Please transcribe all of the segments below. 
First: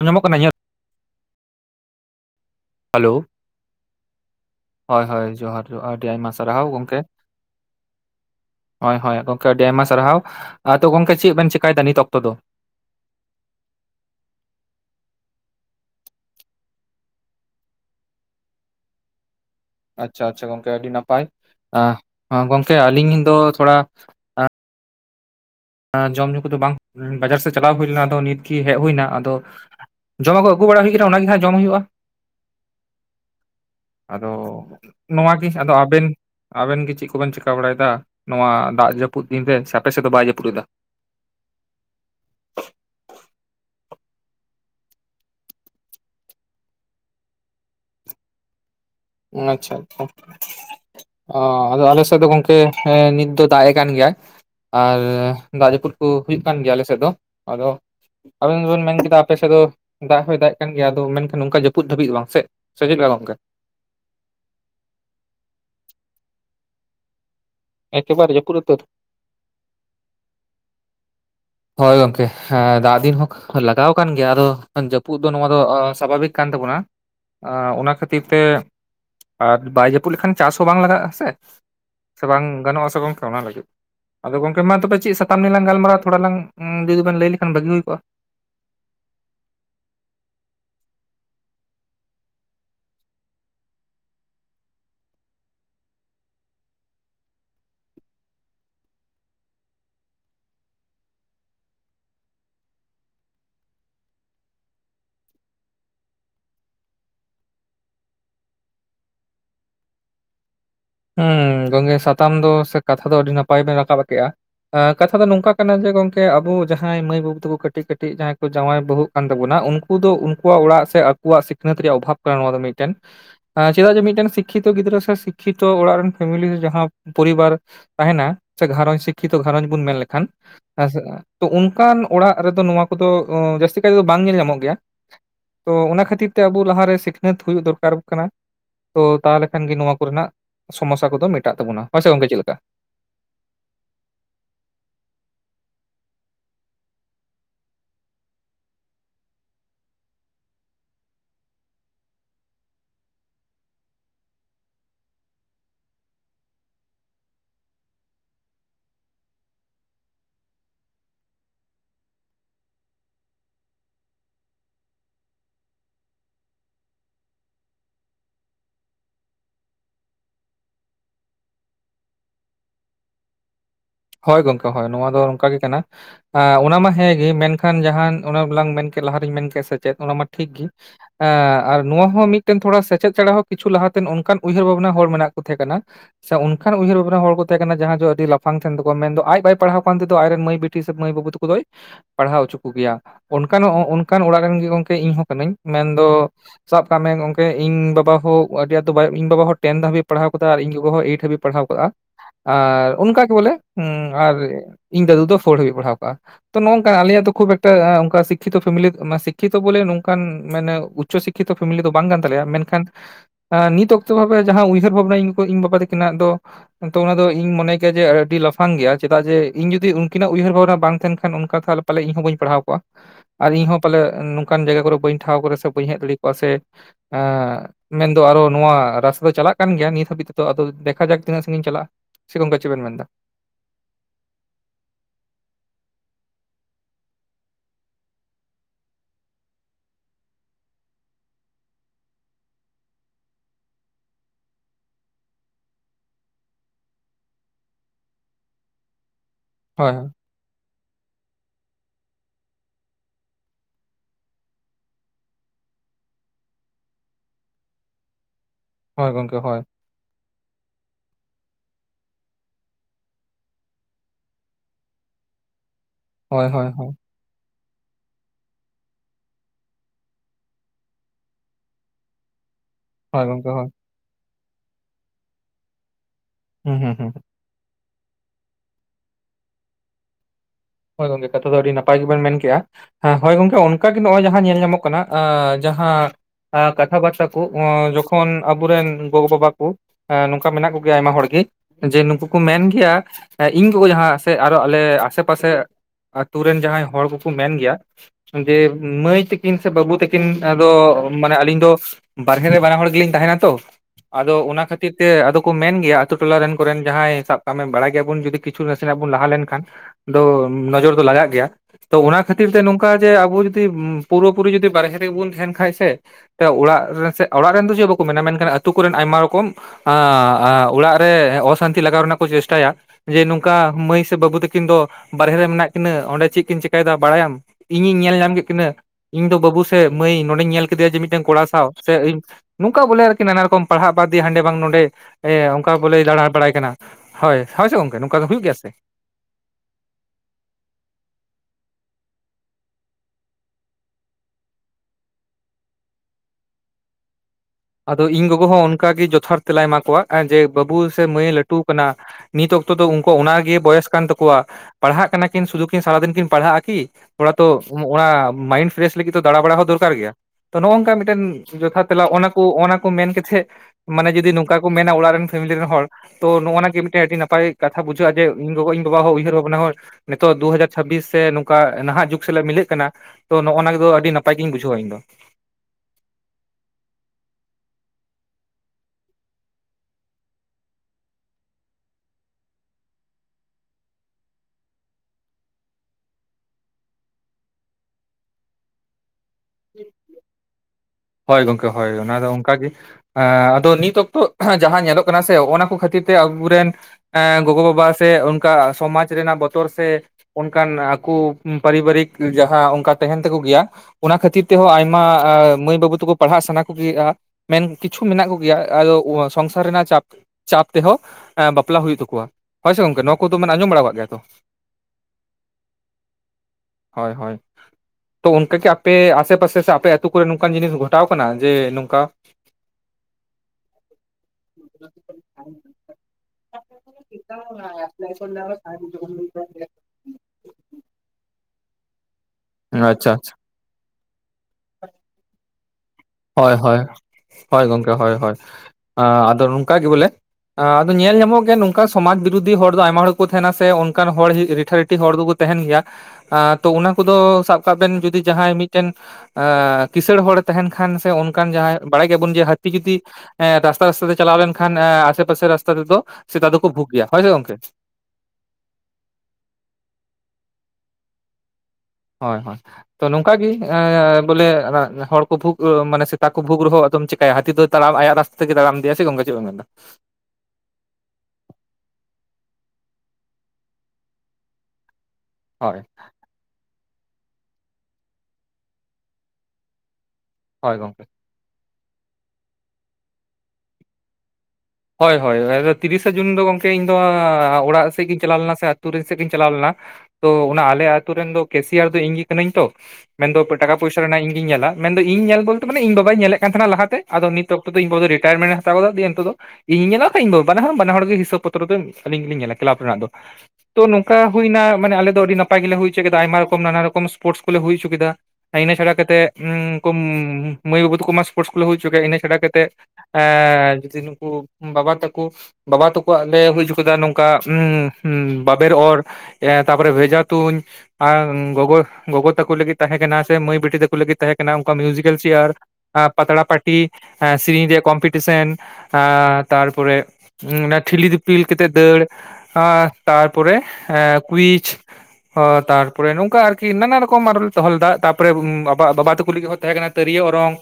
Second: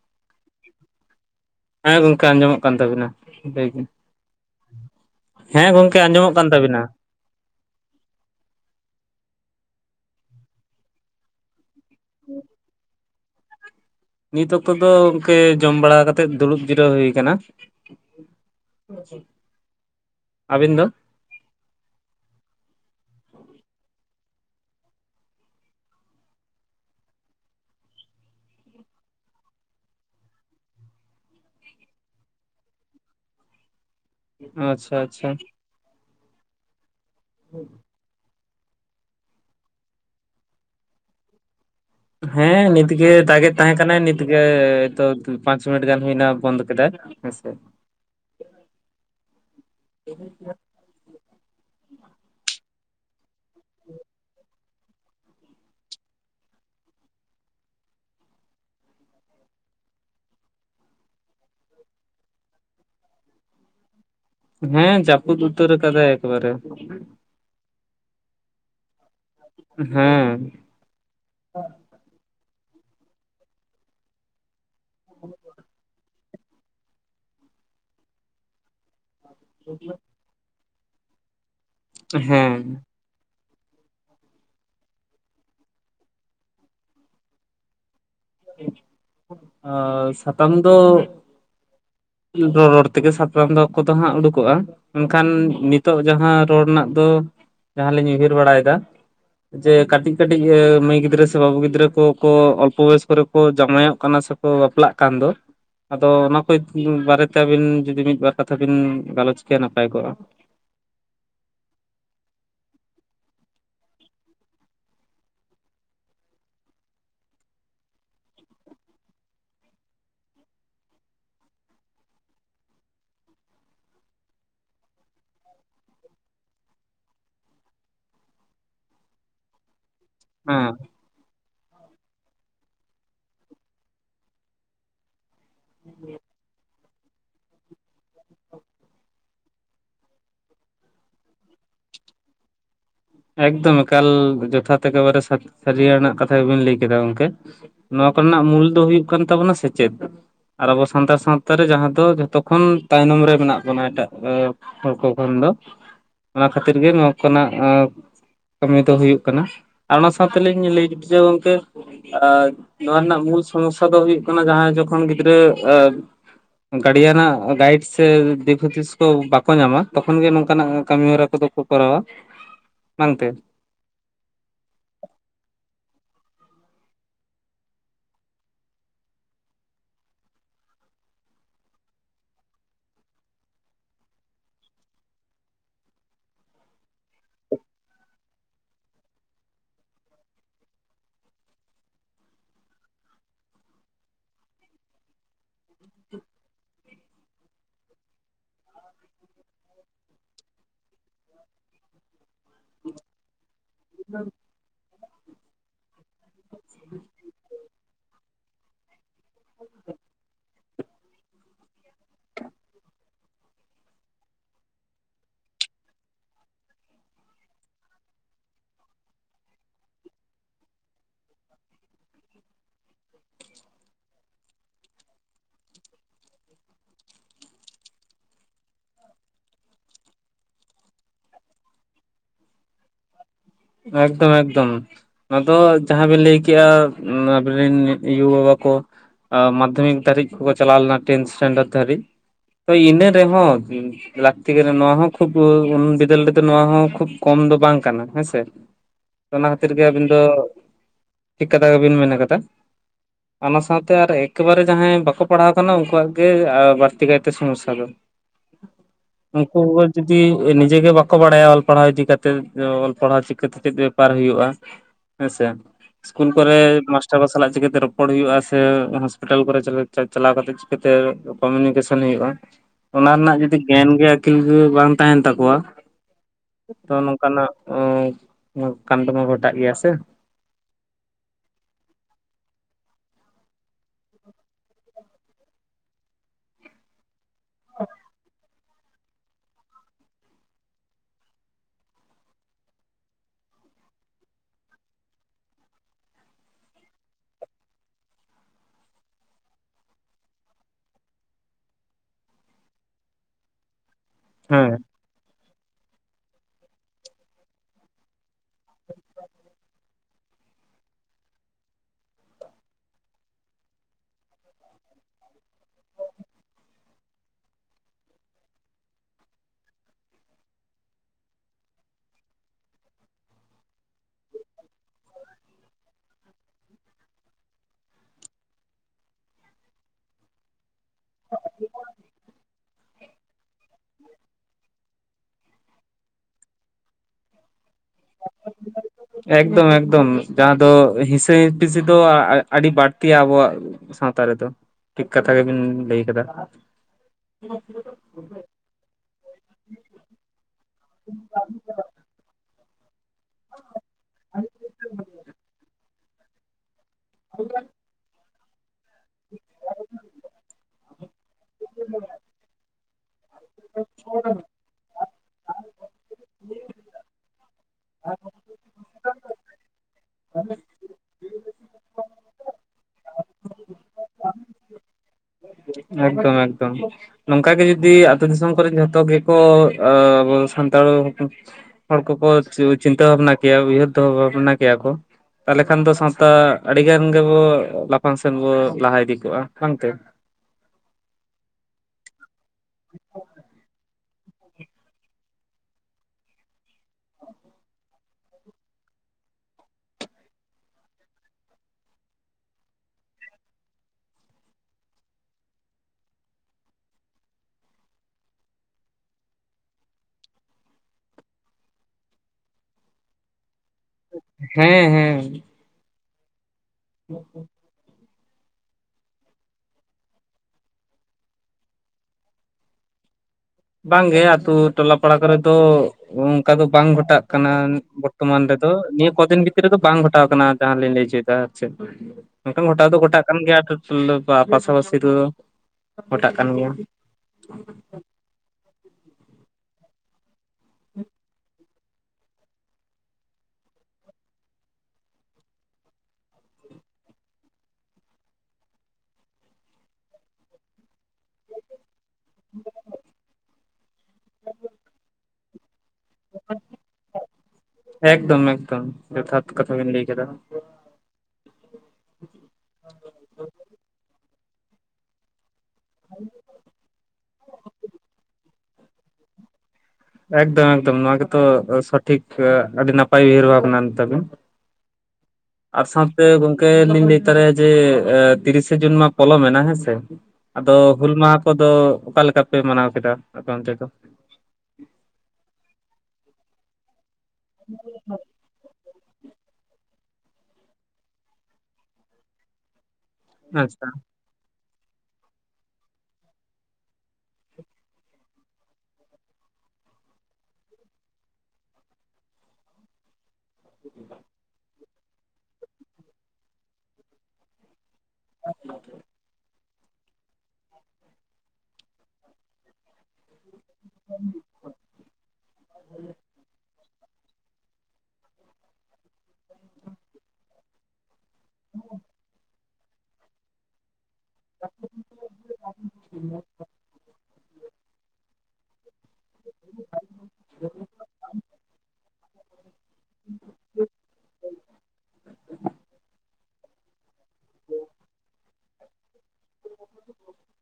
ᱟᱸᱡᱚᱢ ᱚᱜ ᱠᱟᱱᱟ ᱤᱧᱟᱜ ᱦᱮᱸ ᱜᱚᱝᱠᱮ ᱟᱸᱡᱚᱢᱚᱜ ᱠᱟᱱ ᱛᱟᱹᱵᱤᱱᱟ ᱦᱮᱞᱳ ᱞᱟᱹᱭ ᱵᱤᱱ ᱦᱳᱭ ᱦᱳᱭ [inaudible] ᱡᱚᱦᱟᱨ ᱦᱮᱸ ᱡᱚᱦᱟᱨ ᱜᱚᱢᱠᱮ ᱟᱹᱰᱤ ᱟᱭᱢᱟ ᱟᱸᱡᱚᱢᱚᱜ ᱠᱟᱱ ᱥᱟᱨᱦᱟᱣ ᱛᱟᱵᱤᱱᱟ᱾ ᱜᱚᱝᱠᱮ ᱦᱳᱭ ᱦᱳᱭ ᱜᱚᱝᱠᱮ ᱟᱹᱰᱤ ᱟᱭᱢᱟ ᱥᱟᱨᱦᱟᱣ ᱟᱫᱚ ᱜᱚᱝᱠᱮ ᱪᱮᱫ ᱵᱮᱱ ᱪᱮᱠᱟᱭᱮᱫᱟ ᱱᱤᱛ ᱚᱠᱛᱚ ᱫᱚ? ᱱᱤᱛ ᱚᱠᱛᱚ ᱫᱚ ᱜᱚᱢᱠᱮ ᱡᱚᱢ ᱵᱟᱲᱟ ᱠᱟᱛᱮᱫ ᱫᱩᱲᱩᱵ ᱡᱤᱨᱟᱹᱣ ᱦᱩᱭ ᱟᱠᱟᱱᱟ᱾ [unintelligible] ᱟᱪᱪᱷᱟ ᱟᱪᱪᱷᱟ ᱜᱚᱝᱠᱮ ᱟᱹᱵᱤᱱ ᱫᱚ ᱟᱹᱰᱤ ᱱᱟᱯᱟᱭ ᱜᱚᱝᱠᱮ ᱟᱹᱞᱤᱧ ᱫᱚ ᱛᱷᱚᱲᱟ ᱡᱚᱢ ᱧᱩ ᱠᱚᱫᱚ ᱵᱟᱝ ᱵᱟᱡᱟᱨ ᱥᱮᱫ ᱪᱟᱞᱟᱣ ᱦᱩᱭ ᱞᱮᱱᱟ ᱟᱫᱚ ᱱᱤᱛᱜᱮ ᱦᱮᱡ ᱦᱩᱭᱱᱟ ᱟᱫᱚ ᱡᱚᱢᱟᱜ ᱠᱚ ᱟᱹᱜᱩ ᱵᱟᱲᱟ ᱦᱩᱭ ᱠᱟᱱᱟ ᱚᱱᱟᱜᱮ ᱦᱟᱸᱜ ᱡᱚᱢ ᱦᱩᱭᱩᱜᱼᱟ᱾ ᱟᱫᱚ ᱟᱪᱪᱷᱟ ᱟᱪᱪᱷᱟ ᱱᱚᱣᱟᱜᱮ ᱟᱫᱚ ᱟᱵᱮᱱ ᱟᱵᱮᱱ ᱜᱮ ᱪᱮᱫ ᱠᱚᱵᱮᱱ ᱪᱤᱠᱟᱹ ᱵᱟᱲᱟᱭᱮᱫᱟ? ᱱᱚᱣᱟ ᱫᱟᱜ ᱡᱟᱹᱯᱩᱫ ᱫᱤᱱ ᱨᱮ ᱥᱮ ᱟᱯᱮ ᱥᱮᱫ ᱫᱚ ᱵᱟᱭ ᱡᱟᱹᱯᱩᱫ ᱮᱫᱟ᱾ ᱦᱮᱸ ᱱᱤᱛᱜᱮ ᱫᱟᱜ ᱮᱫ ᱛᱟᱦᱮᱸ ᱠᱟᱱᱟᱭ ᱱᱤᱛ ᱜᱮ ᱛᱚ ᱯᱟᱸᱪ ᱢᱤᱱᱤᱴ ᱜᱟᱱ ᱦᱩᱭᱱᱟ ᱵᱚᱱᱫᱚ ᱠᱮᱫᱟᱭ᱾ ᱦᱮᱸᱥᱮ [inaudible] ᱟᱪᱪᱷᱟ ᱟᱪᱪᱷᱟ ᱚ ᱟᱫᱚ ᱟᱞᱮ ᱥᱮᱫ ᱫᱚ ᱜᱚᱝᱠᱮ ᱱᱤᱛ ᱫᱚ ᱫᱟᱜ ᱮ ᱠᱟᱱ ᱜᱮᱭᱟ ᱟᱨ ᱫᱟᱜ ᱡᱟᱹᱯᱩᱫ ᱠᱚ ᱦᱩᱭᱩᱜ ᱠᱟᱱ ᱜᱮᱭᱟ ᱟᱞᱮ ᱥᱮᱫ ᱫᱚ ᱟᱫᱚ ᱟᱹᱵᱤᱱ ᱵᱤᱱ ᱢᱮᱱ ᱠᱮᱫᱟ ᱟᱯᱮ ᱥᱮᱫ ᱫᱚ ᱫᱟᱜ ᱦᱚᱸᱭ ᱫᱟᱜ ᱮ ᱠᱟᱱ ᱜᱮᱭᱟ ᱟᱫᱚ ᱢᱮᱱᱠᱷᱟᱱ ᱱᱚᱝᱠᱟ ᱡᱟᱹᱯᱩᱫ ᱫᱷᱟᱹᱵᱤᱡ ᱫᱚ ᱵᱟᱝ ᱥᱮ ᱪᱮᱫ ᱞᱮᱠᱟ ᱜᱚᱝᱠᱮ? ᱦᱮᱸ ᱡᱟᱹᱯᱩᱫ ᱩᱛᱟᱹᱨ ᱠᱟᱫᱟᱭ ᱮᱠᱵᱟᱨᱮ ᱮᱠᱮ ᱵᱟᱨ ᱡᱟᱹᱯᱩᱫ ᱩᱛᱟᱹᱨ ᱦᱮᱸ ᱦᱳᱭ ᱜᱚᱝᱠᱮ ᱫᱟᱜ ᱫᱤᱱ ᱦᱚᱸ ᱞᱟᱜᱟᱣ ᱠᱟᱱ ᱜᱮᱭᱟ ᱟᱫᱚ ᱡᱟᱹᱯᱩᱫ ᱫᱚ ᱱᱚᱣᱟ ᱫᱚ ᱥᱟᱵᱷᱟᱵᱤᱠ ᱠᱟᱱ ᱛᱟᱵᱚᱱᱟ ᱚᱱᱟ ᱠᱷᱟᱹᱛᱤᱨ ᱛᱮ ᱟᱨ ᱵᱟᱭ ᱡᱟᱹᱯᱩᱫ ᱞᱮᱠᱷᱟᱱ ᱪᱟᱥ ᱦᱚᱸ ᱵᱟᱝ ᱞᱟᱜᱟᱜᱼᱟ ᱥᱮ, ᱥᱮ ᱵᱟᱝ ᱦᱮᱸ ᱜᱟᱱᱚᱜ ᱟᱥᱮ ᱜᱚᱝᱠᱮ ᱚᱱᱟ ᱞᱟᱹᱜᱤᱫ ᱟᱫᱚ ᱜᱚᱝᱠᱮ ᱢᱟ ᱛᱚᱵᱮ ᱪᱮᱫ ᱥᱟᱛᱟᱢ ᱱᱤᱭᱮᱹ ᱞᱟᱝ ᱜᱟᱞᱢᱟᱨᱣ-ᱟ ᱛᱷᱚᱲᱟ ᱞᱟᱝ ᱡᱩᱫᱤ ᱵᱮᱱ ᱞᱟᱹᱭ ᱞᱮᱠᱷᱟᱱ ᱵᱷᱟᱹᱜᱤ ᱦᱩᱭ ᱠᱚᱜᱼᱟ? [inaudible] ᱟ ᱥᱟᱛᱟᱢ ᱫᱚ ᱨᱚᱲ ᱨᱚᱲ ᱛᱮᱜᱮ ᱥᱟᱛᱟᱢ ᱫᱚ ᱠᱚᱫᱚ ᱦᱟᱸᱜ ᱩᱰᱩᱠᱚᱜᱼᱟ᱾ ᱢᱮᱱᱠᱷᱟᱱ ᱱᱤᱛᱚᱜ ᱡᱟᱦᱟᱸ ᱨᱚᱲ ᱨᱮᱱᱟᱜ ᱫᱚ ᱡᱟᱦᱟᱸᱞᱤᱧ ᱩᱭᱦᱟᱹᱨ ᱵᱟᱲᱟᱭᱮᱫᱟ ᱡᱮᱹ ᱠᱟᱹᱴᱤᱡ ᱠᱟᱹᱴᱤᱡ ᱢᱟᱹᱭ ᱜᱤᱫᱽᱨᱟᱹ ᱥᱮ ᱵᱟᱹᱵᱩ ᱜᱤᱫᱽᱨᱟᱹ ᱠᱚᱠᱚ ᱚᱞᱯᱚ ᱵᱚᱭᱮᱥ ᱠᱚᱨᱮ ᱠᱚ ᱡᱟᱶᱟᱭᱚᱜ ᱠᱟᱱᱟ ᱥᱮᱠᱚ ᱵᱟᱯᱞᱟᱜ ᱠᱟᱱ ᱫᱚ ᱟᱫᱚ ᱚᱱᱟ ᱠᱚ ᱵᱟᱨᱮᱛᱮ ᱟᱹᱵᱤᱱ ᱡᱩᱫᱤ ᱢᱤᱫ ᱵᱟᱨ ᱠᱟᱛᱷᱟ ᱵᱤᱱ ᱜᱟᱞᱚᱪ ᱠᱮᱭᱟ ᱱᱟᱯᱟᱭ ᱠᱚᱜᱼᱟ᱾ ᱦᱮᱸ ᱜᱚᱝᱜᱮ ᱥᱟᱛᱟᱢ ᱫᱚ ᱥᱮ ᱠᱟᱛᱷᱟ ᱫᱚ ᱟᱹᱰᱤ ᱱᱟᱯᱟᱭ ᱵᱮᱱ ᱨᱟᱠᱟᱵ ᱠᱮᱜᱼᱟ᱾ ᱠᱟᱛᱷᱟ ᱫᱚ ᱱᱚᱝᱠᱟ ᱠᱟᱱᱟ ᱡᱮᱹ ᱜᱚᱝᱠᱮ ᱟᱵᱚ ᱡᱟᱦᱟᱸᱭ ᱢᱟᱹᱭ ᱵᱟᱹᱵᱩ ᱛᱟᱠᱚ ᱠᱟᱹᱴᱤᱡ ᱠᱟᱹᱴᱤᱡ ᱡᱟᱦᱟᱸᱭ ᱠᱚ ᱡᱟᱶᱟᱭ ᱵᱟᱹᱦᱩᱜ ᱠᱟᱱ ᱛᱟᱵᱚᱱᱟ ᱩᱱᱠᱩ ᱫᱚ ᱩᱱᱠᱩᱣᱟᱜ ᱚᱲᱟᱜ ᱥᱮ ᱟᱠᱚᱣᱟᱜ ᱥᱤᱠᱷᱱᱟᱹᱛ ᱨᱮᱭᱟᱜ ᱚᱵᱷᱟᱵᱽ ᱠᱟᱱᱟ ᱱᱚᱶᱟ ᱫᱚ ᱢᱤᱫᱴᱟᱝ᱾ ᱪᱮᱫᱟᱜ ᱡᱮᱹ ᱢᱤᱫᱴᱮᱱ ᱥᱤᱠᱠᱷᱤᱛᱚ ᱜᱤᱫᱽᱨᱟᱹ ᱥᱮ ᱥᱤᱠᱠᱷᱤ ᱛᱚ ᱚᱲᱟᱜ ᱨᱮᱱ ᱯᱷᱮᱢᱮᱞᱤ ᱨᱮ ᱡᱟᱦᱟᱸ ᱯᱚᱨᱤᱵᱟᱨ ᱛᱟᱦᱮᱱᱟ ᱥᱮ ᱜᱷᱟᱸᱨᱚᱡᱽ ᱥᱤᱠᱠᱷᱤᱛᱚ ᱜᱷᱟᱸᱨᱚᱡᱽ ᱵᱚᱱ ᱢᱮᱱ ᱞᱮᱠᱷ ᱠᱷᱟᱱ ᱦᱮᱸ [inaudible] ᱛᱚ ᱩᱱᱠᱩ ᱱᱚᱝᱠᱟᱱ ᱚᱲᱟᱜ ᱨᱮᱫᱚ ᱱᱚᱣᱟ ᱠᱚᱫᱚ ᱡᱟᱹᱥᱛᱤ ᱠᱟᱭ ᱛᱮ ᱫᱚ ᱵᱟᱝ ᱧᱮᱞ ᱧᱟᱢᱚᱜ ᱜᱮᱭᱟ ᱛᱚ ᱚᱱᱟ ᱠᱷᱟᱹᱛᱤᱨ ᱛᱮ ᱟᱵᱚ ᱞᱟᱦᱟᱨᱮ ᱥᱤᱠᱷᱱᱟᱹᱛ ᱦᱩᱭᱩᱜ ᱫᱚᱨᱠᱟᱨᱚᱜ ᱠᱟᱱᱟ ᱛᱚ ᱛᱟᱦᱚᱞᱮ ᱠᱷᱟᱱ ᱜᱮ ᱱᱚᱣᱟ ᱠᱚᱨᱮᱱᱟᱜ ᱥᱚᱢᱚᱥᱥᱟ ᱠᱚᱫᱚ ᱢᱮᱴᱟᱜ ᱛᱟᱵᱚᱱᱟ ᱦᱚᱭ ᱥᱮ ᱜᱚᱝᱠᱮ ᱪᱮᱫ ᱞᱮᱠᱟ? ᱮᱠᱫᱚᱢ ᱮᱠᱟᱞ ᱡᱚᱛᱷᱟᱛ ᱮᱠᱮᱵᱟᱨᱮ ᱥᱟᱹᱨᱤᱭᱟᱱᱟᱜ ᱠᱟᱛᱷᱟ ᱜᱮᱵᱤᱱ ᱞᱟᱹᱭ ᱠᱮᱫᱟ ᱜᱚᱝᱠᱮ ᱱᱚᱣᱟ ᱠᱚᱨᱮᱱᱟᱜ ᱢᱩᱞ ᱫᱚ ᱦᱩᱭᱩᱜ ᱠᱟᱱ ᱛᱟᱵᱚᱱᱟ ᱥᱮᱪᱮᱫ᱾ ᱟᱨ ᱟᱵᱚ ᱥᱟᱱᱛᱟᱲ ᱥᱟᱶᱛᱟ ᱨᱮ ᱡᱟᱦᱟᱸ ᱫᱚ ᱡᱷᱚᱛᱚ ᱠᱷᱚᱱ ᱛᱟᱭᱱᱚᱢ ᱨᱮ ᱢᱮᱱᱟᱜ ᱵᱚᱱᱟ ᱮᱴᱟᱜ ᱦᱚᱲ ᱠᱚ ᱠᱷᱚᱱ ᱫᱚ, ᱚᱱᱟ ᱠᱷᱟᱹᱛᱤᱨ ᱜᱮ ᱱᱚᱝᱠᱟᱱ ᱟᱜ ᱠᱟᱹᱢᱤ ᱫᱚ ᱦᱩᱭᱩᱜ ᱠᱟᱱᱟ ᱟᱨ ᱚᱱᱟ ᱥᱟᱶ ᱛᱮᱞᱤᱧ ᱞᱟᱹᱭᱫᱟ ᱜᱚᱝᱠᱮ ᱟᱨ ᱱᱚᱣᱟ ᱨᱮᱱᱟᱜ ᱢᱩᱞ ᱥᱚᱢᱚᱥᱥᱟ ᱫᱚ ᱦᱩᱭᱩᱜ ᱠᱟᱱᱟ ᱡᱟᱦᱟᱸᱭ ᱡᱚᱠᱷᱚᱱ ᱜᱤᱫᱽᱨᱟᱹ ᱮ ᱜᱟᱹᱰᱤᱭᱟᱱᱟᱜ ᱜᱟᱭᱤᱰ ᱥᱮ ᱫᱤᱥ ᱦᱩᱫᱤᱥ ᱠᱚ ᱵᱟᱠᱚ ᱧᱟᱢᱟ ᱛᱚᱠᱷᱚᱱ ᱜᱮ ᱱᱚᱝᱠᱟᱱᱟᱜ ᱠᱟᱹᱢᱤ ᱦᱚᱨᱟ ᱠᱚᱫᱚ ᱠᱚ ᱠᱚᱨᱟᱣᱟ ᱵᱟᱝᱛᱮ᱾ ᱦᱳᱭ ᱜᱚᱝᱠᱮ ᱦᱳᱭ, ᱱᱚᱣᱟ ᱫᱚ ᱱᱚᱝᱠᱟ ᱜᱮ ᱠᱟᱱᱟ᱾ ᱚᱱᱟ ᱢᱟ ᱦᱮᱸ ᱜᱮ ᱢᱮᱱᱠᱷᱟᱱ ᱡᱟᱦᱟᱸᱟᱱ ᱚᱱᱟᱞᱟᱝ ᱢᱮᱱᱠᱮᱫ ᱞᱟᱦᱟᱨᱤᱧ ᱢᱮᱱ ᱠᱮᱫ ᱥᱮᱪᱮᱫ ᱚᱱᱟ ᱢᱟ ᱴᱷᱤᱠ ᱜᱮ ᱮᱸ ᱟᱨ ᱱᱚᱣᱟ ᱦᱚᱸ ᱢᱤᱫᱴᱟᱝ ᱛᱷᱚᱲᱟ ᱥᱮᱪᱮᱫ ᱪᱷᱟᱲᱟ ᱦᱚᱸ ᱠᱤᱪᱷᱩ ᱞᱟᱦᱟᱛᱮ ᱚᱱᱠᱟᱱ ᱩᱭᱦᱟᱹᱨ ᱵᱷᱟᱵᱱᱟ ᱦᱚᱲ ᱢᱮᱱᱟᱜ ᱠᱚ ᱛᱟᱦᱮᱸ ᱠᱟᱱᱟ ᱥᱮ ᱚᱱᱠᱟᱱ ᱩᱭᱦᱟᱹᱨ ᱵᱷᱟᱵᱽ ᱨᱮᱱ ᱦᱚᱲ ᱠᱚ ᱛᱟᱦᱮᱸ ᱠᱟᱱᱟ ᱡᱟᱦᱟᱸ ᱡᱚ ᱟᱹᱰᱤ ᱞᱟᱯᱷᱟᱝ ᱛᱟᱦᱮᱱ ᱛᱟᱠᱚᱣᱟ ᱢᱮᱱᱫᱚ ᱟᱡ ᱵᱟᱭ ᱯᱟᱲᱦᱟᱣ ᱠᱟᱱ ᱛᱮᱫᱚ ᱟᱡᱨᱮᱱ ᱢᱟᱹᱭ ᱵᱤᱴᱤ ᱥᱮ ᱢᱟᱹᱭ ᱵᱟᱹᱵᱩ ᱛᱟᱠᱚ ᱫᱚᱭ ᱯᱟᱲᱦᱟᱣ ᱦᱚᱪᱚ ᱠᱚᱜᱮᱭᱟ, ᱚᱱᱠᱟᱱ ᱚ ᱚᱱᱠᱟᱱ ᱚᱲᱟᱜ ᱨᱮᱱ ᱜᱮ ᱜᱚᱝᱠᱮ ᱤᱧᱦᱚᱸ ᱠᱟᱹᱱᱟᱹᱧ ᱢᱮᱱ ᱫᱚ ᱥᱟᱵ ᱠᱟᱜ ᱢᱮ ᱜᱚᱝᱠᱮ ᱤᱧ ᱵᱟᱵᱟ ᱦᱚᱸ ᱟᱹᱰᱤ ᱟᱸᱴ ᱫᱚ ᱤᱧ ᱵᱟᱵᱟ ᱦᱚᱸ ᱴᱮᱱ ᱫᱷᱟᱹᱵᱤᱡ ᱮ ᱯᱟᱲᱦᱟᱣ ᱠᱟᱫᱟ ᱟᱨ ᱤᱧ ᱜᱚᱜᱚ ᱦᱚᱸ ᱮᱭᱤᱴ ᱦᱟᱹᱵᱤᱡ ᱯᱟᱲᱦᱟᱣ ᱠᱟᱜᱼᱟ, ᱟᱨ ᱚᱱᱠᱟ ᱜᱮ ᱵᱚᱞᱮ ᱩᱸ ᱟᱨ ᱤᱧ ᱫᱟᱫᱩ ᱫᱚ ᱯᱷᱳᱨ ᱦᱟᱹᱵᱤᱡ ᱯᱟᱲᱦᱟᱣ ᱠᱟᱜᱼᱟ, ᱛᱚ ᱱᱚᱜ-ᱚᱱᱠᱟ ᱟᱞᱤᱧᱟᱜ ᱫᱚ ᱠᱷᱩᱵ ᱮᱠᱴᱟ ᱚᱱᱠᱟ ᱥᱤᱠᱷ ᱠᱠᱷᱤᱛᱚ ᱯᱷᱮᱢᱮᱞᱤ ᱢᱟᱱᱮ ᱥᱤᱠᱠᱷᱤᱛᱚ ᱵᱚᱞᱮ ᱱᱚᱝᱠᱟᱱ ᱢᱟᱱᱮ ᱩᱪᱪᱚ ᱥᱤᱠᱠᱷᱤᱛᱚ ᱯᱷᱮᱢᱮᱞᱤ ᱫᱚ ᱵᱟᱝ ᱠᱟᱱ ᱛᱟᱞᱮᱭᱟ ᱢᱮᱱᱠᱷᱟᱱ ᱮᱸ ᱱᱤᱛ ᱚᱠᱛᱚ ᱵᱷᱟᱵᱮ ᱡᱟᱦᱟᱸ ᱩᱭᱦᱟᱹᱨ ᱵᱷᱟᱵᱽᱱᱟᱧ ᱤᱧ ᱜᱚᱜᱚ ᱤᱧ ᱵᱟᱵᱟ ᱛᱟᱹᱠᱤᱱᱟᱜ ᱫᱚ ᱛᱚ ᱚᱱᱟᱫᱚ ᱤᱧ ᱢᱚᱱᱮ ᱠᱮᱭᱟ ᱡᱮ ᱟᱹᱰᱤ ᱞᱟ ᱯᱷᱟᱝ ᱜᱮᱭᱟ, ᱪᱮᱫᱟᱜ ᱡᱮ ᱤᱧ ᱡᱩᱫᱤ ᱩᱱᱠᱤᱱᱟᱜ ᱩᱭᱦᱟᱹᱨ ᱵᱷᱟᱵᱽᱱᱟ ᱵᱟᱝ ᱛᱟᱦᱮᱱ ᱠᱷᱟᱱ ᱚᱱᱠᱟ ᱛᱷᱟ ᱚᱞᱮ ᱯᱟᱞᱮ ᱤᱧ ᱦᱚᱸ ᱵᱟᱹᱧ ᱯᱟᱲᱦᱟᱣ ᱠᱚᱜ-ᱟ᱾ ᱟᱨ ᱤᱧᱦᱚᱸ ᱯᱟᱞᱮ ᱱᱚᱝᱠᱟᱱ ᱡᱟᱭᱜᱟ ᱠᱚᱨᱮ ᱵᱟᱹᱧ ᱴᱷᱟᱶ ᱠᱚᱨᱮ ᱥᱮ ᱵᱟᱹᱧ ᱦᱮᱡ ᱫᱟᱲᱮ ᱠᱚᱣᱟ ᱥᱮ ᱮᱸ ᱢᱮᱱᱫᱚ ᱟᱨᱚ ᱱᱚᱣᱟ ᱨᱟᱥᱛᱟ ᱫᱚ ᱪᱟᱞᱟᱜ ᱠᱟᱱ ᱜᱮᱭᱟ ᱱᱤᱛ ᱦᱵᱤᱡ ᱛᱮᱫᱚ ᱟᱫᱚ ᱫᱮᱠᱷᱟ ᱡᱟᱠ ᱛᱤᱱᱟᱹᱜ ᱥᱟᱺᱜᱤᱧ ᱪᱟᱞᱟᱜᱼᱟ᱾ ᱥᱮ ᱜᱚᱝᱠᱮ ᱪᱮᱫ ᱵᱮᱱ ᱢᱮᱱ ᱮᱫᱟ? ᱮᱠᱫᱚᱢ ᱮᱠᱫᱚᱢ᱾ ᱱᱚᱣᱟ ᱫᱚ ᱡᱟᱦᱟᱸ ᱵᱮᱱ ᱞᱟᱹᱭ ᱠᱮᱜᱼᱟ ᱟᱵᱮᱱ ᱨᱮᱱ ᱭᱩ ᱵᱟᱵᱟ ᱠᱚ ᱢᱟᱫᱽᱫᱷᱚᱢᱤᱠ ᱫᱷᱟᱹᱨᱤᱡ ᱠᱚᱠᱚ ᱪᱟᱞᱟᱣ ᱞᱮᱱᱟ ᱴᱮᱱ ᱥᱴᱮᱱᱰᱟᱨᱵ ᱫᱷᱟᱹᱨᱤᱡ, ᱛᱚ ᱤᱱᱟᱹ ᱨᱮᱦᱚᱸ ᱞᱟᱹᱠᱛᱤ ᱠᱟᱱᱟ ᱱᱚᱣᱟ ᱦᱚᱸ ᱠᱷᱩᱵ ᱩᱱ ᱵᱤᱫᱟᱹᱞ ᱨᱮᱫᱚ ᱱᱚᱣᱟ ᱦᱚᱸ ᱠᱷᱩᱵ ᱠᱚᱢ ᱫᱚ ᱵᱟᱝ ᱠᱟᱱᱟ, ᱦᱮᱸ ᱥᱮ? ᱚᱱᱟ ᱠᱷᱟᱹᱛᱤᱨ ᱜᱮ ᱦᱳᱭ ᱟᱹᱵᱤᱱ ᱦᱳᱭ ᱫᱚ ᱴᱷᱤᱠ ᱠᱟᱛᱷᱟ ᱜᱮᱵᱤᱱ ᱢᱮᱱ ᱠᱟᱫᱟ᱾ [inaudible] ᱚᱱᱟ ᱥᱟᱶᱛᱮ ᱟᱨ ᱮᱠᱮᱵᱟᱨᱮ ᱡᱟᱦᱟᱸᱭ ᱵᱟᱠᱚ ᱯᱟᱲᱦᱟᱣ ᱠᱟᱱᱟ ᱩᱱᱠᱩᱣᱟᱜ ᱜᱮ ᱵᱟᱹᱲᱛᱤ ᱠᱟᱭᱛᱮ ᱥᱚᱢᱚᱥᱥᱟ ᱫᱚ᱾ ᱦᱳᱭ ᱜᱚᱝᱠᱮ ᱩᱱᱠᱩ ᱦᱳᱭ ᱠᱚᱜᱮ ᱡᱩᱫᱤ ᱱᱤᱡᱮ ᱜᱮ ᱵᱟᱠᱚ ᱵᱟᱲᱟᱭᱟ ᱚᱞ ᱯᱟᱲᱦᱟᱣ ᱡᱫᱤ ᱠᱟᱛᱮᱫ, ᱚᱞ ᱯᱟᱲᱦᱟᱣ ᱪᱮᱫ [inaudible] ᱪᱮᱫ ᱵᱮᱯᱟᱨ ᱦᱩᱭᱩᱜᱼᱟ, ᱦᱮᱸ ᱥᱮ, ᱥᱠᱩᱞ ᱦᱳᱭ ᱠᱚᱨᱮ ᱦᱳᱭ ᱦᱳᱭ ᱢᱟᱥ ᱴᱟᱨ ᱠᱚ ᱥᱟᱞᱟᱜ ᱪᱤᱠᱟᱹᱛᱮ ᱨᱚᱯᱚᱲ ᱦᱩᱭᱩᱜᱼᱟ ᱥᱮ ᱦᱚᱸᱥᱯᱤᱴᱟᱞ ᱠᱚᱨᱮ ᱪᱟᱞᱟ ᱪᱟᱞᱟᱣ ᱠᱟᱛᱮᱫ ᱪᱤᱠᱟᱹᱛᱮ ᱠᱚᱢᱤᱭᱩᱱᱤᱠᱮᱥᱚᱱ ᱦᱩᱭᱩᱜᱼᱟ, [inaudible] ᱚᱱᱟ ᱦᱳᱭ ᱨᱮᱱᱟᱜ ᱜᱚᱝᱠᱮ ᱡᱩᱫᱤ ᱦᱳᱭ ᱜᱮᱭᱟᱱ ᱜᱮ ᱟᱹᱠᱤᱞ ᱜᱮ ᱵᱟᱝ ᱛᱟᱦᱮᱱ ᱛᱟᱠᱚᱣᱟ, ᱦᱩᱸ ᱛᱚ ᱦᱩᱸ ᱦᱩᱸ ᱱᱚᱝᱠᱟᱱᱟᱜ ᱮᱸ ᱠᱟᱱᱰᱚ ᱢᱟ ᱜᱷᱚᱴᱟᱜ ᱜᱮᱭᱟ ᱥᱮ᱾ ᱦᱳᱭ ᱜᱚᱝᱠᱮ ᱠᱟᱛᱷᱟ ᱫᱚ ᱟᱹᱰᱤ ᱱᱟᱯᱟᱭ ᱜᱮᱵᱮᱱ ᱢᱮᱱ ᱠᱮᱫᱮᱜᱼᱟ᱾ ᱦᱮᱸ ᱦᱳᱭ ᱜᱚᱝᱠᱮ ᱚᱱᱠᱟ ᱜᱮ ᱱᱚᱜᱼᱚᱭ ᱡᱟᱦᱟᱸ ᱧᱮᱞ ᱧᱟᱢᱚᱜ ᱠᱟᱱᱟ ᱮᱸ ᱡᱟᱦᱟᱸ ᱠᱟᱛᱷᱟ ᱵᱟᱨᱛᱟ ᱠᱚ ᱚᱸ ᱡᱚᱠᱷᱚᱱ ᱟᱵᱚ ᱨᱮᱱ ᱜᱚᱜᱚ ᱵᱟᱵᱟ ᱠᱚ ᱱᱚᱝᱠᱟ ᱢᱮᱱᱟᱜ ᱠᱚᱜᱮᱭᱟ ᱟᱭᱢᱟ ᱦᱚᱲ ᱜᱮ ᱡᱮ ᱱᱩᱠᱩ ᱠᱩ ᱢᱮᱱ ᱜᱮᱭᱟ, ᱤᱧ ᱜᱚᱜᱚ ᱡᱟᱦᱟᱸ ᱥᱮ ᱟᱨᱦᱚᱸ ᱟᱞᱮ ᱟᱥᱮ ᱯᱟᱥᱮ ᱟᱛᱩ ᱨᱮᱱ ᱡᱟᱦᱟᱸᱭ ᱦᱚᱲ ᱠᱚᱠᱚ ᱢᱮᱱ ᱜᱮᱭᱟ ᱡᱮ ᱢᱟᱹᱭ ᱛᱟᱹᱠᱤᱱ ᱥᱮ ᱵᱟᱹᱵᱩ ᱛᱟᱹᱠᱤᱱ ᱟᱫᱚ ᱢᱟᱱᱮ ᱟᱹᱞᱤᱧ ᱫᱚ ᱵᱟᱨᱦᱮ ᱨᱮ ᱵᱟᱱᱟ ᱦᱚᱲ ᱜᱮᱞᱤᱧ ᱛᱟᱦᱮᱱᱟ ᱛᱚ, ᱟᱫᱚ ᱚᱱᱟ ᱦᱮᱸ ᱠᱷᱟᱹᱛᱤᱨ ᱛᱮ ᱟᱫᱚ ᱠᱚ ᱢᱮᱱ ᱜᱮᱭᱟ ᱟᱛᱳ ᱴᱚᱞᱟ ᱨᱮᱱ ᱠᱚᱨᱮᱱ ᱡᱟᱦᱟᱸᱭ, ᱥᱟᱵ ᱠᱟᱜ ᱢᱮ ᱵᱟᱲᱟᱭ ᱜᱮᱭᱟᱵᱚᱱ ᱡᱩᱫᱤ ᱠᱤᱪᱷᱩ ᱱᱟᱥᱮᱱᱟᱜ ᱵᱚᱱ ᱞᱟᱦᱟ ᱞᱮᱱᱠᱷᱟᱱ ᱫᱚ ᱱᱚᱡᱚᱨ ᱫᱚ ᱞᱟᱜᱟᱜ ᱜᱮᱭᱟ᱾ ᱛᱚ ᱚᱱᱟ ᱠᱷᱟᱹᱛᱤᱨ ᱛᱮ ᱱᱚᱝᱠᱟ ᱡᱮ ᱟᱵᱚ ᱡᱩᱫᱤ ᱯᱩᱨᱟᱹ ᱯᱩᱨᱤ ᱡᱩᱫᱤ ᱵᱟᱨᱦᱮ ᱨᱮᱜᱮ ᱵᱚᱱ ᱛᱟᱦᱮᱱ ᱠᱷᱟᱱᱡ ᱥᱮ, ᱛᱮ ᱚᱲᱟᱜ ᱨᱮᱱ ᱥᱮ ᱚᱲᱟᱜ ᱨᱮᱱ ᱫᱚ ᱪᱮᱫ ᱵᱟᱠᱚ ᱢᱮᱱᱟ ᱢᱮᱱᱠᱷᱟᱱ ᱟᱛᱳ ᱠᱚᱨᱮᱱ ᱟᱭᱢᱟ ᱨᱚᱠᱚᱢ ᱟᱸ ᱟ ᱚᱲᱟᱜ ᱨᱮ ᱚᱥᱟᱱᱛᱤ ᱞᱟᱜᱟᱣ ᱨᱮᱱᱟᱜ ᱠᱚ ᱪᱮᱥᱴᱟᱭᱟ, ᱡᱮ ᱱᱚᱝᱠᱟ ᱢᱟᱹᱭ ᱥᱮ ᱵᱟᱹᱵᱩ ᱛᱟᱹᱠᱤᱱ ᱫᱚ ᱵᱟᱨᱦᱮ ᱨᱮ ᱢᱮᱱᱟᱜ ᱠᱤᱱᱟᱹ ᱚᱸᱰᱮ ᱪᱮᱫ ᱠᱤᱱ ᱪᱠᱟᱹᱭᱮᱫᱟ ᱵᱟᱲᱟᱭᱟᱢ ᱤᱧ ᱤᱧ ᱧᱮᱞ ᱧᱟᱢ ᱠᱮᱫ ᱠᱤᱱᱟᱹ ᱾ ᱤᱧ ᱫᱚ ᱵᱟᱹᱵᱩ ᱥᱮ ᱢᱟᱹᱭ ᱱᱚᱸᱰᱮᱧ ᱧᱮᱞ ᱠᱮᱫᱮᱭᱟ ᱡᱮ ᱢᱤᱫᱴᱮᱱ ᱠᱚᱲᱟ ᱥᱟᱶ ᱥᱮ ᱤᱧ ᱱᱚᱝᱠᱟ ᱵᱚᱞᱮ ᱟᱨᱠᱤ ᱱᱟᱱᱟ ᱨᱚᱠᱚᱢ ᱯᱟᱲᱦᱟᱜ ᱵᱟᱫ ᱫᱤᱭᱮ ᱦᱟᱸᱰᱮ ᱵᱟᱝ ᱱᱚᱸᱰᱮ ᱦᱮ ᱚᱱᱠᱟ ᱠᱚᱨᱮ ᱫᱟᱲᱟ ᱵᱟᱲᱟᱭ ᱠᱟᱱᱟ ᱾ ᱦᱳᱭ, ᱦᱳᱭ ᱥᱮ ᱜᱚᱝᱠᱮ ᱱᱚᱝᱠᱟ ᱫᱚ ᱦᱩᱭᱩᱜ ᱜᱮᱭᱟ ᱥᱮ‌ ᱾ ᱮᱠᱫᱚᱢ ᱮᱠᱫᱚᱢ ᱡᱟᱦᱟᱸ ᱫᱚ ᱦᱤᱥᱟᱹ [unintelligible] ᱫᱚ ᱟᱹᱰᱤ ᱵᱟᱹᱲᱛᱤᱭᱟ ᱟᱵᱚᱣᱟᱜ ᱥᱟᱶᱛᱟ ᱨᱮᱫᱚ ᱴᱷᱤᱠ ᱠᱟᱛᱷᱟ ᱜᱮᱵᱤᱱ ᱞᱟᱹᱭ ᱟᱠᱟᱫᱟ ᱾ [inaudible] ᱟᱫᱚ ᱤᱧ ᱜᱚᱜᱚ ᱦᱚᱸ ᱚᱱᱠᱟ ᱜᱮ ᱡᱚᱛᱷᱟᱛ ᱛᱮᱞᱟᱭ ᱮᱢᱟ ᱠᱚᱣᱟ ᱡᱮ ᱵᱟᱹᱵᱩ ᱥᱮ ᱢᱟᱹᱭ ᱞᱟᱹᱴᱩ ᱟᱠᱟᱱᱟ ᱱᱤᱛ ᱚᱠ ᱛᱚ ᱫᱚ ᱩᱱᱠᱩ ᱚᱱᱟᱜᱮ ᱵᱚᱭᱮᱥ ᱠᱟᱱ ᱛᱟᱠᱚᱣᱟ ᱾ ᱯᱟᱲᱦᱟᱜ ᱠᱟᱱᱟ ᱠᱤᱱ ᱥᱩᱫᱷᱩ ᱠᱤᱱ ᱥᱟᱨᱟᱫᱤᱱ ᱠᱤᱱ ᱯᱟᱲᱦᱟᱜ-ᱟ ᱠᱤ ᱾ ᱛᱷᱚᱲᱟ ᱛᱚ [unintelligible] ᱢᱟᱭᱤᱱᱰ ᱯᱷᱨᱮᱥ ᱞᱟᱹᱜᱤᱫ ᱛᱚ ᱫᱟᱬᱟ ᱵᱟᱲᱟ ᱦᱚᱸ ᱫᱚᱨᱠᱟᱠ ᱜᱮᱭᱟ, ᱛᱚ ᱱᱚᱜ ᱱᱚᱝᱠᱟ ᱢᱤᱫᱴᱮᱱ ᱡᱚᱛᱷᱟᱛ ᱛᱮᱞᱟ ᱚᱱᱟ ᱠᱚ ᱚᱱᱟ ᱠᱚ ᱢᱮᱱ ᱠᱟᱛᱷᱮ ᱢᱟᱱᱮ ᱡᱩᱫᱤ ᱱᱚᱝᱠᱟ ᱠᱚ ᱢᱮᱱᱟ ᱚᱲᱟᱜ ᱨᱮᱱ ᱯᱷᱮᱢᱞᱤ ᱨᱮᱱ ᱦᱚᱲ ᱛᱚ ᱱᱚᱜ-ᱚ ᱱᱚᱣᱟ ᱜᱮ ᱢᱤᱫᱴᱮᱱ ᱟᱹᱰᱤ ᱱᱟᱯᱟᱭ ᱠᱟᱛᱷᱟ ᱵᱩᱡᱷᱟᱹᱜ-ᱟ ᱡᱮ ᱤᱧ ᱜᱚᱜᱚ ᱤᱧ ᱵᱟᱵᱟ ᱦᱚᱸ ᱩᱭᱦᱟᱹᱨ ᱵᱷᱟᱵᱽᱱᱟ ᱦᱚᱸ ᱱᱤᱛᱚᱜ ᱫᱩ ᱦᱟᱡᱟᱨ ᱪᱷᱟᱵᱽᱵᱤᱥ ᱥᱮ ᱱᱚᱝᱠᱟ ᱱᱟᱦᱟᱜ ᱡᱩᱜᱽ ᱥᱟᱞᱟᱜ ᱢᱤᱞᱟᱹᱜ ᱠᱟᱱᱟ ᱾ ᱛᱚ ᱱᱚᱜᱚ-ᱱᱟ ᱜᱮᱫᱚ ᱟᱹᱰᱤ ᱱᱟᱯᱟᱭ ᱜᱤᱧ ᱵᱩᱡᱷᱟᱹᱣᱟ ᱤᱧ ᱫᱚ ᱾ ᱮᱠᱫᱚᱢ ᱮᱠᱫᱚᱢ ᱾ ᱱᱚᱝᱠᱟ ᱜᱤ ᱡᱩᱫᱤ ᱟᱹᱛᱩ ᱫᱤᱥᱚᱢ ᱠᱚᱨᱮᱱ ᱡᱚᱛᱚ ᱜᱮᱠᱚ ᱟᱵᱚ ᱥᱟᱱᱛᱟᱲ ᱦᱳᱯᱳᱱ ᱦᱚᱲ ᱠᱚᱠᱚ ᱪᱤᱱᱛᱟᱹ ᱵᱷᱟᱵᱽᱱᱟ ᱠᱮᱭᱟ ᱩᱭᱦᱟᱹᱨ ᱫᱚ ᱵᱷᱟᱵᱽᱱᱟ ᱠᱮᱭᱟ ᱠᱚ ᱛᱟᱦᱚᱞᱮ ᱠᱷᱟᱱ ᱫᱚ ᱥᱟᱶᱛᱟ ᱟᱹᱰᱤ ᱜᱟᱱ ᱜᱮᱵᱚ ᱞᱟᱯᱷᱟᱝ ᱥᱮᱱ ᱵᱚ ᱞᱟᱦᱟ ᱤᱫᱤ ᱠᱚᱜ-ᱟ ᱵᱟᱝ ᱛᱮ ᱾ ᱦᱳᱭ ᱜᱚᱝᱠᱮ ᱦᱳᱭ ᱚᱱᱟ ᱫᱚ ᱚᱱᱠᱟ ᱜᱤ ᱾ ᱟ ᱟᱫᱚ ᱱᱤᱛ ᱚᱠᱛᱚ ᱡᱟᱦᱟᱸ ᱧᱮᱞᱚᱜ ᱠᱟᱱᱟ ᱥᱮ ᱚᱸᱜ-ᱚᱱᱟ ᱠᱚ ᱠᱷᱟᱹᱛᱤᱨ ᱛᱮ ᱟᱵᱩᱨᱮᱱ ᱮᱸ ᱜᱚᱜᱚ ᱵᱟᱵᱟ ᱥᱮ ᱚᱱᱠᱟ ᱥᱚᱢᱟᱡᱽ ᱨᱮᱱᱟᱜ ᱵᱚᱛᱚᱨ ᱥᱮ ᱚᱱᱠᱟᱱ ᱟᱠᱩ ᱯᱟᱨᱤᱵᱟᱨᱤᱠ ᱡᱟᱦᱟᱸ ᱚᱱᱠᱟ ᱛᱟᱦᱮᱱ ᱛᱟᱹᱠᱩ ᱜᱮᱭᱟ ᱚᱱᱟ ᱠᱷᱟᱹᱛᱤᱨ ᱛᱮᱦᱚᱸ ᱟᱭᱢᱟ ᱟ ᱢᱟᱹᱭ ᱵᱟᱹᱵᱩ ᱛᱚᱠᱚ ᱯᱟᱲᱦᱟᱜ ᱥᱟᱱᱟ ᱠᱩᱜᱮᱟ, ᱢᱮᱱ ᱠᱤᱪᱷᱩ ᱢᱮᱱᱟᱜ ᱠᱚᱜᱮᱭᱟ ᱟᱫᱚ ᱥᱚᱝᱥᱟᱨ ᱨᱮᱱᱟᱜ ᱪᱟᱯ ᱪᱟᱯ ᱛᱮᱦᱚᱸ ᱵᱟᱯᱞᱟ ᱦᱩᱭᱩᱜ ᱛᱟᱹᱠᱩᱣᱟ ᱦᱳᱭ ᱥᱮ ᱜᱚᱝᱠᱮ ᱱᱚᱣᱟ ᱠᱚᱫᱚ ᱢᱟᱱᱮ ᱟᱸᱡᱚᱢ ᱵᱟᱲᱟᱣ ᱠᱟᱜ ᱦᱮᱸ ᱦᱮᱸ ᱾ [inaudible] ᱦᱚᱭ ᱦᱚᱭ ᱾ ᱛᱚ ᱚᱱᱠᱟ ᱠᱮ ᱟᱯᱮ ᱟᱥᱮ ᱯᱟᱥᱮ ᱥᱮ ᱟᱯᱮ ᱟᱹᱛᱩ ᱠᱚᱨᱮ ᱱᱚᱝᱠᱟᱱ ᱡᱤᱱᱤᱥ ᱜᱷᱚᱴᱟᱣ ᱟᱠᱟᱱᱟ ᱡᱮ ᱱᱚᱝᱠᱟ? ᱵᱟᱝᱜᱮ ᱟᱹᱛᱩ ᱴᱚᱞᱟ ᱯᱟᱲᱟ ᱠᱚᱨᱮ ᱫᱚ ᱚᱱᱠᱟ ᱫᱚ ᱵᱟᱝ ᱜᱷᱚᱴᱟᱜ ᱠᱟᱱᱟ ᱵᱚᱨᱛᱚᱢᱟᱱ ᱨᱮᱫᱚ ᱾ ᱱᱤᱭᱟᱹ ᱠᱚᱫᱤᱱ ᱵᱷᱤᱛᱨᱤ ᱨᱮ ᱫᱚ ᱵᱟᱝ ᱜᱷᱚᱴᱟᱣ ᱟᱠᱟᱱᱟ ᱡᱟᱦᱟᱸ ᱞᱤᱧ ᱞᱟᱹᱭ ᱦᱚᱪᱚᱭ ᱮᱫᱟ ᱟᱨ ᱪᱮᱫ [inaudible] ᱱᱚᱝᱠᱟᱱ ᱜᱷᱚᱴᱟᱣ ᱟᱪᱪᱷᱟ ᱫᱚ ᱟᱪᱪᱷᱟ ᱜᱷᱚᱴᱟᱜ ᱠᱟᱱ ᱜᱮᱭᱟ ᱾ [unintelligible] ᱯᱟᱥᱟ ᱯᱟᱹᱥᱤ ᱨᱮᱫᱚ ᱦᱚᱭ ᱦᱚᱭ, [inaudible] ᱦᱚᱭ ᱜᱚᱝᱠᱮ ᱦᱚᱭ ᱦᱚᱭ ᱾ ᱟᱻ ᱟᱫᱚ ᱱᱚᱝᱠᱟ ᱜᱮ ᱵᱚᱞᱮ ᱾ ᱟᱻ ᱟᱫᱚ ᱧᱮᱞ ᱧᱟᱢᱚᱜ ᱜᱮᱭᱟ ᱱᱚᱝ ᱠᱟ ᱥᱚᱢᱟᱡ ᱵᱤᱨᱩᱫᱷᱤ ᱦᱚᱲ ᱫᱚ ᱟᱭᱢᱟ ᱦᱚᱲ ᱜᱤ ᱠᱚ ᱛᱟᱦᱮᱱᱟ ᱥᱮ ᱚᱱᱠᱟᱱ ᱦᱚᱲ ᱨᱤᱴᱷᱟ ᱨᱤᱴᱤᱷᱤ ᱦᱚᱲ ᱫᱚᱠᱚ ᱛᱟᱦᱮᱱ ᱜᱮᱭᱟ ᱾ ᱟᱻ ᱛᱚ ᱚᱱᱟ ᱠᱚᱫᱚ ᱥᱟᱵ ᱠᱟᱜ ᱵᱮᱱ ᱡᱩᱫᱤ ᱡᱟᱦᱟᱸᱭ ᱢᱤᱫᱴᱮᱱ ᱟᱻ ᱠᱤᱥᱟᱹᱬ ᱦᱚᱲᱮ ᱛᱟᱦᱮᱱ ᱠ ᱠᱷᱟᱱ ᱥᱮ ᱚᱱᱠᱟᱱ ᱡᱟᱦᱟᱸᱭ ᱵᱟᱲᱟᱭ ᱜᱮᱭᱟᱵᱚᱱ ᱡᱮ ᱦᱟᱹᱛᱤ ᱡᱩᱫᱤ ᱮ ᱨᱟᱥᱛᱟ ᱨᱟᱥᱛᱟ ᱛᱮ ᱪᱟᱞᱟᱣ ᱞᱮᱱᱠᱷᱟᱱ ᱟᱥᱮ ᱯᱟᱥᱮ ᱨᱟᱥᱛᱟ ᱛᱮᱫᱚ ᱥᱮᱛᱟ ᱫᱚᱠᱚ ᱵᱷᱩᱜᱽ ᱜᱮᱭᱟ ᱦᱳᱭ ᱥᱮ ᱜᱚᱝᱠᱮ ᱾ ᱮᱠᱫᱚᱢ ᱮᱠᱫᱚᱢ ᱡᱚᱛᱷᱟᱛ ᱠᱟᱛᱷᱟ ᱵᱤᱱ ᱞᱟᱹᱭ ᱠᱮᱫᱟ ᱾ ᱦᱳᱭ ᱦᱳᱭ ᱛᱚ ᱱᱚᱝᱠᱟ ᱜᱤ ᱮᱻ ᱵᱚᱞᱮ ᱦᱚᱲ ᱠᱚ ᱵᱷᱩᱜ ᱢᱟᱱᱮ ᱥᱮᱛᱟ ᱠᱚ ᱵᱷᱩᱜᱽ ᱨᱮᱦᱚ ᱟᱫᱚᱢ ᱪᱮᱠᱟᱭᱟ ᱦᱟᱹᱛᱤ ᱫᱚ ᱛᱟᱲᱟᱢ ᱟᱭᱟᱜ ᱨᱟᱥᱛᱟ ᱛᱮᱜᱮ ᱛᱟᱲᱟᱢ ᱤᱫᱤᱭᱟ ᱥᱮ ᱜᱚᱝᱠᱮ ᱪᱮᱫ ᱵᱮᱱ ᱢᱮᱱ ᱮᱫᱟ ᱾ ᱮᱠᱫᱚᱢ ᱮᱠᱫᱚᱢ ᱱᱚᱣᱟ ᱜᱮᱛᱚ ᱥᱚᱴᱷᱤᱠ ᱟᱹᱰᱤ ᱱᱟᱯᱟᱭ ᱩᱭᱦᱟᱹᱨ ᱵᱷᱟᱵᱽᱱᱟ ᱛᱟᱵᱤᱱ ᱾ ᱦᱳᱭ ᱟᱨ ᱥᱟᱶᱛᱮ ᱜᱚᱝᱠᱮ ᱞᱤᱧ ᱞᱟᱹᱭ ᱛᱚᱨᱟᱭᱟ ᱡᱮ ᱛᱤᱨᱤᱥᱮ ᱡᱩᱱ ᱢᱟ ᱯᱚᱞᱚᱢ ᱮᱱᱟ ᱦᱮᱸᱥᱮ, ᱟᱫᱚ ᱦᱳᱭ ᱜᱚᱝᱠᱮ ᱦᱩᱞ ᱢᱟᱦᱟ ᱠᱚᱫᱚ ᱚᱠᱟ ᱞᱮᱠᱟ ᱯᱮ ᱢᱟᱱᱟᱣ ᱠᱮᱫᱟ ᱟᱯᱮ ᱚᱱᱛᱮ ᱫᱚ? ᱦᱳᱭ ᱦᱳᱭ ᱾ ᱦᱳᱭ ᱟᱫᱚ ᱛᱤᱨᱤᱥᱮ ᱡᱩᱱ ᱫᱚ ᱜᱚᱝᱠᱮ ᱤᱧ ᱫᱚ ᱚᱲᱟᱜ ᱥᱮᱜ ᱜᱤᱧ ᱪᱟᱞᱟᱣ ᱞᱮᱱᱟ ᱥᱮ ᱟᱹᱛᱩ ᱨᱮᱱ ᱥᱮᱜ ᱜᱤᱧ ᱪᱟᱞᱟᱣ ᱞᱮᱱᱟ, ᱛᱚ ᱚᱱᱟ ᱟᱞᱮ ᱟᱹᱛᱩ ᱨᱮᱱ ᱫᱚ ᱠᱮᱥᱤᱭᱟᱲ ᱫᱚ ᱤᱧ ᱜᱮ ᱠᱟᱹᱱᱟᱹᱧ ᱛᱚ ᱾ ᱢᱮᱱ ᱫᱚ ᱴᱟᱠᱟ ᱟᱪᱪᱷᱟ ᱯᱚᱭᱥᱟ ᱨᱮᱱᱟᱜ ᱤᱧ ᱜᱮᱧ ᱧᱮᱞᱟ ᱢᱮᱱᱫᱚ ᱤᱧ ᱧᱮᱞ ᱵᱚᱞᱛᱮ ᱢᱟᱱᱮ ᱤᱧ ᱵᱟᱵᱟᱭ ᱧᱮᱞᱮᱜ ᱠᱟᱱ ᱛᱟᱦᱮᱱᱟ ᱞᱟᱦᱟᱛᱮ ᱟᱫᱚ ᱱᱤᱛ ᱚᱠᱛᱚ ᱤᱧ ᱵᱚ ᱫᱚ ᱨᱤᱴᱟᱨᱢᱮᱱᱴ ᱮ ᱦᱟᱛᱟᱣ ᱠᱟᱫᱟ ᱤᱧ ᱱᱤᱛᱚᱜ ᱫᱚ ᱤᱧ ᱧᱮᱞᱟ ᱥᱮ ᱤᱧ ᱵᱚᱵᱟ ᱵᱟᱱᱟ ᱦᱚ ᱵᱟᱱᱟ ᱦᱚᱲ ᱜᱤ ᱦᱤᱥᱟᱹᱵ ᱯᱚᱛᱨᱚ ᱫᱚ ᱟᱞᱤᱧ ᱜᱤᱞᱤᱧ ᱧᱮᱞᱟ ᱠᱞᱟᱵᱽ ᱨᱮᱱᱟᱜ ᱫᱚ᱾ ᱛᱚ ᱱᱚᱝᱠᱟ ᱦᱩᱭᱱᱟ ᱢᱟᱱᱮ ᱟᱞᱮ ᱫᱚ ᱟᱹᱰᱤ ᱱᱟᱯᱟᱭ ᱜᱮᱞᱮ ᱦᱩᱭ ᱪᱚ ᱠᱮᱫᱟ ᱟᱭᱢᱟ ᱨᱚᱠᱚᱢ ᱱᱟᱱᱟ ᱨᱚᱠᱚᱢ ᱯᱳᱥᱴ ᱠᱚᱞᱮ ᱦᱩᱭ ᱪᱩ ᱠᱮᱫᱟ ᱤᱱᱟᱹ ᱪᱷᱟᱲᱟ ᱠᱟᱛᱮᱜ ᱩᱸ ᱠᱩᱢ ᱢᱟᱹᱭ ᱵᱟᱵᱩ ᱛᱟᱹᱠᱚ ᱢᱟ ᱥᱯᱳᱨᱴᱥ ᱠᱚᱞᱮ ᱦᱩᱭ ᱪᱚ ᱠᱮ ᱤᱱᱟᱹ ᱪᱷᱟᱰᱟ ᱠᱟᱛᱮᱫ ᱮ ᱡᱩᱫᱤ ᱱᱩᱠᱩ ᱵᱟᱵᱟ ᱛᱟᱹᱠᱩ ᱵᱟᱵᱟ ᱛᱟᱹᱠᱩᱣᱟ ᱟᱞᱮ ᱦᱩᱭ‌ ᱪᱩ ᱠᱮᱫᱟ ᱱᱚᱝᱠᱟ ᱵᱟᱵᱮᱨ ᱚᱨ ᱛᱟᱯᱚᱨᱮ ᱵᱷᱮᱡᱟ ᱛᱩᱧ ᱟᱨ ᱜᱚᱜᱚ ᱜᱚᱜᱚ ᱛᱟᱹᱠᱩ ᱞᱟᱹᱜᱤᱫ ᱛᱟᱦᱮᱸ ᱠᱟᱱᱟ ᱥᱮ ᱢᱟᱹᱭ ᱵᱤᱴᱤ ᱛᱟᱹᱠᱩ ᱞᱟᱹᱜᱤᱫ ᱛᱟᱦᱮᱸ ᱠᱟᱱᱟ ᱠᱱᱟ ᱚᱱᱠᱩᱣᱟᱜ ᱢᱤᱡᱤᱠᱮᱞ ᱪᱮᱭᱟᱨ ᱯᱟᱛᱲᱟ ᱯᱟᱴᱤ ᱥᱮᱨᱤᱧ ᱨᱮᱭᱟᱜ ᱠᱚᱢᱯᱤᱴᱤᱥᱮᱱ ᱟ ᱛᱟᱨᱯᱚᱨᱮ ᱚᱱᱟ ᱴᱷᱤᱞᱤ ᱫᱤᱯᱤᱞ ᱠᱟᱛᱮᱜ ᱫᱟᱹᱲ ᱟᱨ ᱛᱟᱨᱯᱚᱨ ᱮ ᱠᱩᱭᱤᱪᱷ ᱚ ᱛᱟᱨᱯᱚᱨᱮ ᱱᱚᱝᱠᱟ ᱟᱨᱠ ᱠᱤ ᱱᱟᱱᱟ ᱨᱚᱠᱚᱢ ᱟᱨᱚᱞᱮ ᱫᱚᱦᱚ ᱞᱮᱫᱟ ᱛᱟᱨᱯᱚᱨᱮ ᱵᱟᱵᱟ ᱵᱟᱵᱟ ᱛᱟᱹᱠᱩ ᱞᱟᱹᱜᱤᱫ ᱦᱚᱸ ᱛᱟᱦᱮᱸ ᱠᱟᱱᱟ ᱛᱟᱹᱨᱤᱭᱳ ᱚᱨᱚᱝ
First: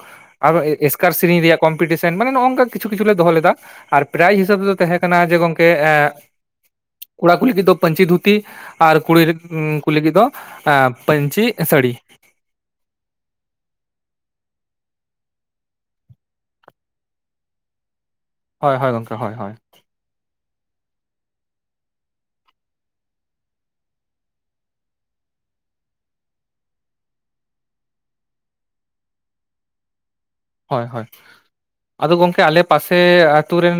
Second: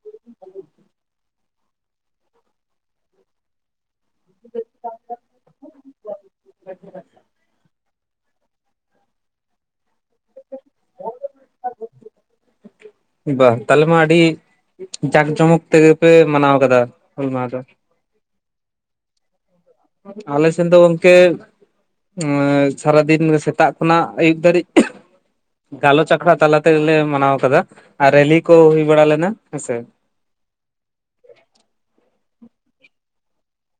ᱟᱨ ᱮᱥᱠᱟᱨ ᱥᱮᱨᱮᱧ ᱨᱮᱭᱟᱜ ᱠᱚᱢᱯᱤᱴᱤᱥᱚᱱ ᱢᱟᱱᱮ ᱱᱚᱜᱚ ᱱᱝᱚᱠᱟ ᱠᱤᱪᱷᱩ ᱠᱤᱷᱩᱞ ᱞᱮ ᱫᱚᱦᱚ ᱞᱮᱫᱟ ᱟᱨ ᱯᱨᱟᱭᱤᱡᱽ ᱦᱤᱥᱟᱹᱵ ᱫᱚ ᱛᱟᱦᱮᱸ ᱠᱟᱱᱟ ᱡᱮ ᱜᱚᱝᱠᱮ ᱮ ᱠᱚᱲᱟ ᱠᱚ ᱞᱟᱹᱜᱤᱫ ᱫᱚ ᱯᱟᱹᱧᱪᱤ ᱫᱷᱩᱛ ᱛᱤ ᱟᱨ ᱠᱩᱲᱤ ᱠᱩ ᱞᱟᱹᱜᱤᱫ ᱫᱚ ᱯᱟᱹᱧᱪᱤ ᱥᱟᱹᱲᱤ ᱵᱟ ᱛᱟᱦᱚᱞᱮ ᱢᱟ ᱟᱹᱰᱤ ᱡᱟᱠ ᱡᱚᱢᱚᱠ ᱛᱮᱜᱮ ᱯᱮ ᱢᱟᱱᱟᱣ ᱞᱮᱫᱟ ᱦᱩᱞ ᱢᱟᱦᱟ ᱫᱚ? ᱦᱳᱭ ᱦᱳᱭ ᱜᱚᱝᱠᱮ ᱦᱳᱭ ᱦᱳᱭ ᱟᱞᱮᱥᱮᱱ ᱫᱚ ᱜᱚᱝᱠᱮ ᱥᱟᱨᱟᱫᱤᱱ ᱥᱮᱛᱟᱜ ᱠᱷᱚᱱᱟᱜ ᱟᱹᱭᱩᱵ ᱫᱷᱟᱹᱨᱤᱡ ᱜᱟᱞᱚᱪ ᱟᱠᱷᱲᱟ ᱛᱟᱞᱟ ᱛᱮᱜᱞᱮ ᱢᱟᱱᱟᱣ ᱟᱠᱟᱫᱟ ᱟᱨ ᱨᱮᱞᱤᱤ ᱠᱚ ᱦᱩᱭ ᱵᱟᱲᱟ ᱞᱮᱱᱟ ᱦᱮᱸᱥᱮ ᱦᱳᱭ ᱦᱳᱭ ᱟᱫᱚ ᱜᱚᱝᱠᱮ ᱟᱞᱮ ᱯᱟᱥᱮ ᱟᱛᱩ ᱨᱮᱱ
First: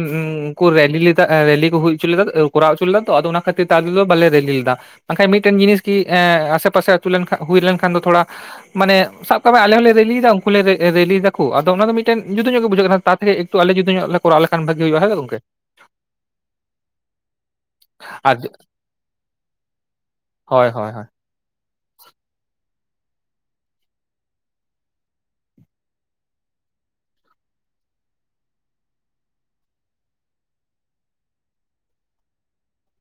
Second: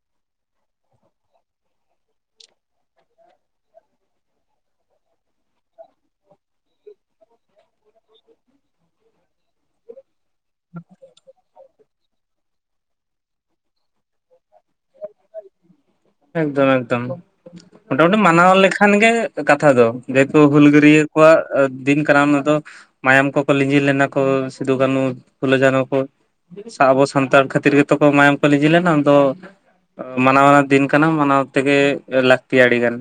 ᱩᱱᱠᱩ ᱨᱮᱞᱤ ᱮ ᱨᱮᱞᱤ ᱠᱚ ᱦᱩᱭ ᱩᱪᱚ ᱞᱮᱫᱟ ᱠᱚᱨᱟᱣ ᱚᱪᱚ ᱞᱮᱫᱟ ᱛᱚ ᱟᱫᱚ ᱚᱱᱟ ᱠᱷᱟᱹᱛᱤᱨ ᱟᱞᱮ ᱫᱚ ᱵᱟᱞᱮ ᱨᱮᱞᱤ ᱞᱮᱫᱟ ᱵᱟᱝᱠᱷᱟᱡ ᱢᱤᱫᱴᱮᱱ ᱡᱤᱱᱤᱥ ᱜᱮ ᱮ ᱟᱥᱮ ᱯᱟᱥᱮ ᱟᱛᱩ ᱞᱮᱱᱠᱷᱟᱱ ᱦᱩᱭ ᱞᱮᱱᱠᱷᱟᱱ ᱫᱚ ᱛᱷᱚᱲᱟ ᱢᱟᱱᱮ ᱥᱟᱵ ᱠᱟᱜ ᱢᱮ ᱟᱞᱮ ᱦᱚᱸᱞᱮ ᱨᱮᱞᱤᱭᱮᱫᱟ ᱩᱱᱠᱩ ᱞᱮ ᱨᱮᱞᱤᱭᱮᱫᱟ ᱟᱫᱚ ᱚᱱᱟ ᱫᱚ ᱢᱤᱴᱮᱱ ᱡᱩᱫᱟᱹ ᱧᱚᱜ ᱜᱮ ᱵᱩᱡᱷᱟᱹᱜ ᱠᱟᱱᱟ ᱛᱟᱨ ᱛᱮᱠᱮ ᱮᱠᱴᱩ ᱟᱞᱮ ᱡᱩᱫᱟᱹ ᱧᱚᱜ ᱞᱮ ᱠᱚᱟᱣ ᱞᱮᱠᱷᱟᱱ ᱵᱷᱟᱜᱤ ᱦᱩᱭᱩᱜᱼᱟ ᱦᱮᱥᱮ ᱜᱚᱝᱠᱮ ᱮᱠᱫᱚᱢ ᱮᱠᱫᱚᱢ ᱢᱚᱴᱟᱢᱩᱴᱤ ᱟᱨ ᱢᱟᱱᱟᱣ ᱞᱮᱠᱷᱟᱱ ᱜᱮ ᱠᱟᱛᱷᱟ ᱫᱚ ᱡᱮᱦᱮᱛᱩ ᱦᱳᱭ ᱦᱳᱭ ᱦᱳᱭ ᱦᱩᱞᱜᱟᱹᱨᱭᱟᱹ ᱠᱚᱣᱟᱜ ᱫᱤᱱ ᱠᱟᱱᱟ ᱚᱱᱟ ᱫᱚ ᱢᱟᱭᱟᱢ ᱠᱚᱠᱚ ᱞᱤᱸᱡᱤ ᱞᱮᱱᱟ ᱠᱚ ᱥᱤᱫᱩ, ᱠᱟᱹᱱᱩ, ᱯᱷᱩᱞᱟᱹ, ᱡᱟᱱᱚ ᱠᱚ ᱥᱟᱣ ᱟᱵᱚ ᱥᱟᱱᱛᱟᱲ ᱠᱷᱟᱹᱛᱤᱨ ᱜᱮᱛᱚ ᱠᱚ ᱢᱟᱭᱟᱢ ᱠᱚ ᱞᱸᱤᱡᱤ ᱞᱮᱱᱟ ᱩᱱ ᱫᱚ ᱢᱟᱱᱟᱣ ᱟᱱᱟᱜ ᱫᱤᱱ ᱠᱟᱱᱟ ᱢᱟᱱᱟᱣ ᱛᱮᱜᱮ ᱞᱟᱹᱠᱛᱤ ᱟ ᱟᱹᱰᱤᱜᱟᱱ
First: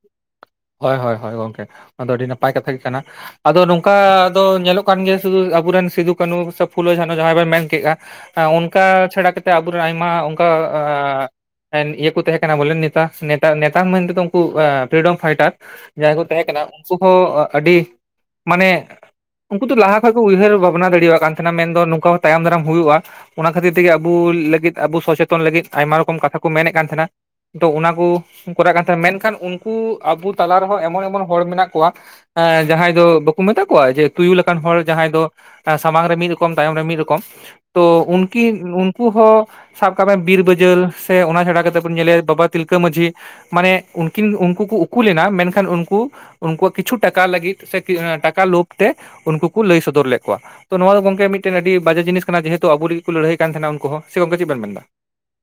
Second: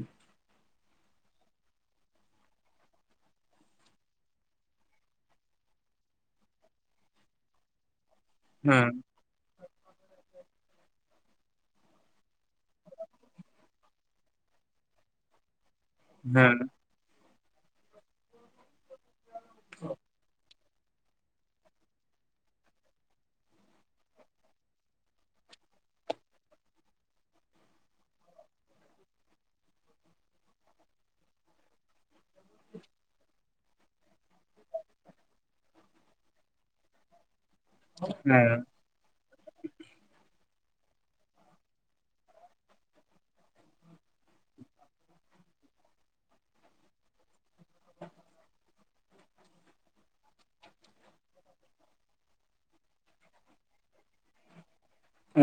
ᱦᱳᱭ ᱦᱳᱭ ᱦᱳᱭ ᱜᱚᱝᱠᱮ ᱱᱚᱣᱟ ᱫᱚ ᱟᱹᱰᱤ ᱱᱟᱯᱟᱭ ᱠᱟᱛᱷᱟ ᱜᱮ ᱠᱟᱱᱟ᱾ ᱟᱫᱚ ᱱᱚᱝᱠᱟ ᱟᱫᱚ ᱧᱮᱞᱚᱜ ᱠᱟᱱ ᱜᱮᱭᱟ ᱥᱩᱫᱩ ᱟᱵᱚᱨᱮᱱ ᱥᱤᱫᱩ ᱠᱟᱱᱩ ᱥᱮ ᱯᱷᱩᱞᱳ ᱡᱷᱟᱱᱚ ᱡᱟᱦᱟᱸᱭ ᱵᱚᱱ ᱢᱮᱱ ᱠᱮᱜᱼᱟ ᱚᱱᱠᱟ ᱦᱮᱸ ᱪᱷᱟᱲᱟ ᱠᱟᱛᱮᱜ ᱟᱵᱚᱨᱮᱱ ᱟᱭᱢᱟ ᱚᱱᱠᱟ ᱤᱭᱟᱹ ᱠᱚ ᱛᱟᱦᱮᱸ ᱠᱟᱱᱟ ᱵᱚᱞᱮ ᱱᱮᱛᱟ ᱱᱮᱛᱟ ᱢᱮᱱᱛᱮᱫᱚ ᱩᱱᱠᱩ ᱯᱷᱤᱨᱤᱰᱚᱢ ᱯᱷᱟᱭᱴᱟᱨ ᱡᱟᱦᱟᱸᱭ ᱠᱚ ᱛᱟᱦᱮᱸ ᱦᱮᱸ ᱠᱟᱱᱟ ᱩᱱᱠᱩ ᱦᱚᱸ ᱟᱹᱰᱤ ᱢᱟᱱᱮ ᱩᱱᱠᱩ ᱫᱚ ᱞᱟᱦᱟ ᱠᱷᱚᱡ ᱠᱚ ᱩᱭᱦᱟᱹᱨ ᱵᱷᱟᱵᱽᱱᱟ ᱫᱟᱲᱮᱣᱟᱜ ᱠᱟᱱ ᱛᱟᱦᱮᱱᱟ ᱢᱮᱱᱫᱚ ᱱᱚᱝᱠᱟ ᱦᱚᱸ ᱛᱟᱭᱚᱢ ᱫᱟᱨᱟᱢ ᱦᱩᱭᱩᱜᱼᱟ ᱚᱱᱟ ᱠᱷᱟᱹᱛᱤᱨ ᱛᱮᱜᱮ ᱟᱵᱚ ᱞᱟᱹᱜᱤᱫ ᱟᱵᱚ ᱥᱚᱪᱮᱛᱚᱱ ᱞᱟᱹᱜᱤᱫ ᱟᱭᱢᱟ ᱨᱚᱠᱚᱢ ᱠᱟᱛᱷᱟ ᱠᱚ ᱢᱮᱱᱮᱫ ᱠᱟᱱ ᱛᱟᱦᱮᱱᱟ᱾ ᱛᱚ ᱚᱱᱟ ᱠᱩ ᱩᱱᱠᱩᱨᱟᱜ ᱠᱟᱛᱷᱟ ᱢᱮᱱᱠᱷᱟᱱ ᱩᱱᱠᱩ ᱟᱵᱚ ᱛᱟᱞᱟ ᱨᱮᱦᱚᱸ ᱮᱢᱚᱱ ᱮᱢᱚᱱ ᱦᱚᱲ ᱢᱮᱱᱟᱜ ᱠᱚᱣᱟ ᱮ ᱡᱟᱦᱟᱸᱭ ᱫᱚ ᱵᱟᱠᱚ ᱢᱮᱛᱟ ᱠᱚᱣᱟ ᱡᱮ ᱛᱩᱭᱩ ᱞᱮᱠᱟᱱ ᱦᱚᱲ ᱡᱟᱦᱟᱸᱭ ᱫᱚ ᱥᱟᱢᱟᱝ ᱨᱮ ᱢᱤᱫ ᱨᱚᱠᱚᱢ ᱛᱟᱭᱚᱢ ᱨᱮ ᱢᱤᱫ ᱨᱚᱠᱚᱢ ᱛᱚ ᱩᱱᱠᱤ ᱦᱮᱸ ᱩᱱ ᱩᱱᱠᱩ ᱦᱚᱸ ᱥᱟᱵ ᱠᱟᱜ ᱢᱮ ᱵᱤᱨ ᱵᱟᱹᱡᱟᱹᱞ ᱥᱮ ᱚᱱᱟ ᱪᱷᱟᱲᱟ ᱠᱟᱛᱮᱫ ᱵᱚᱱ ᱧᱮᱞᱮᱭᱟ ᱵᱟᱵᱟ ᱛᱤᱞᱠᱟᱹ ᱢᱟᱡᱷᱤ ᱢᱟᱱᱮ ᱩᱱᱠᱤᱱ ᱩᱱᱠᱩ ᱠᱚ ᱩᱠᱩ ᱞᱮᱱᱟ ᱢᱮᱱᱠᱷᱟᱱ ᱩᱱᱠᱩ ᱩᱱᱠᱩᱣᱟᱜ ᱠᱤᱪᱷᱩ ᱴᱟᱠᱟ ᱞᱟᱹᱜᱤᱫ ᱥᱮ ᱴᱟᱠᱟ ᱞᱳᱵᱷᱛᱮ ᱩᱱᱠᱩ ᱠᱚ ᱞᱟᱹᱭ ᱥᱚᱫᱚᱨ ᱞᱮᱫ ᱠᱚᱣᱟ ᱛᱚ ᱱᱚᱣᱟ ᱫᱚ ᱜᱚᱝᱠᱮ ᱢᱤᱫᱴᱮᱱ ᱟᱹᱰᱤ ᱵᱟᱡᱮ ᱡᱤᱱᱤᱥ ᱡᱮᱦᱮᱛᱩ ᱟᱵᱚ ᱨᱮ ᱠᱚ ᱞᱟᱹᱲᱦᱟᱹᱭ ᱠᱟᱱ ᱛᱟᱦᱮᱱᱟ ᱩᱱᱠᱩ ᱦᱚᱸ ᱥᱮ ᱜᱚᱝᱠᱮ ᱪᱮᱫ ᱵᱮᱱ ᱢᱮᱱᱫᱟ?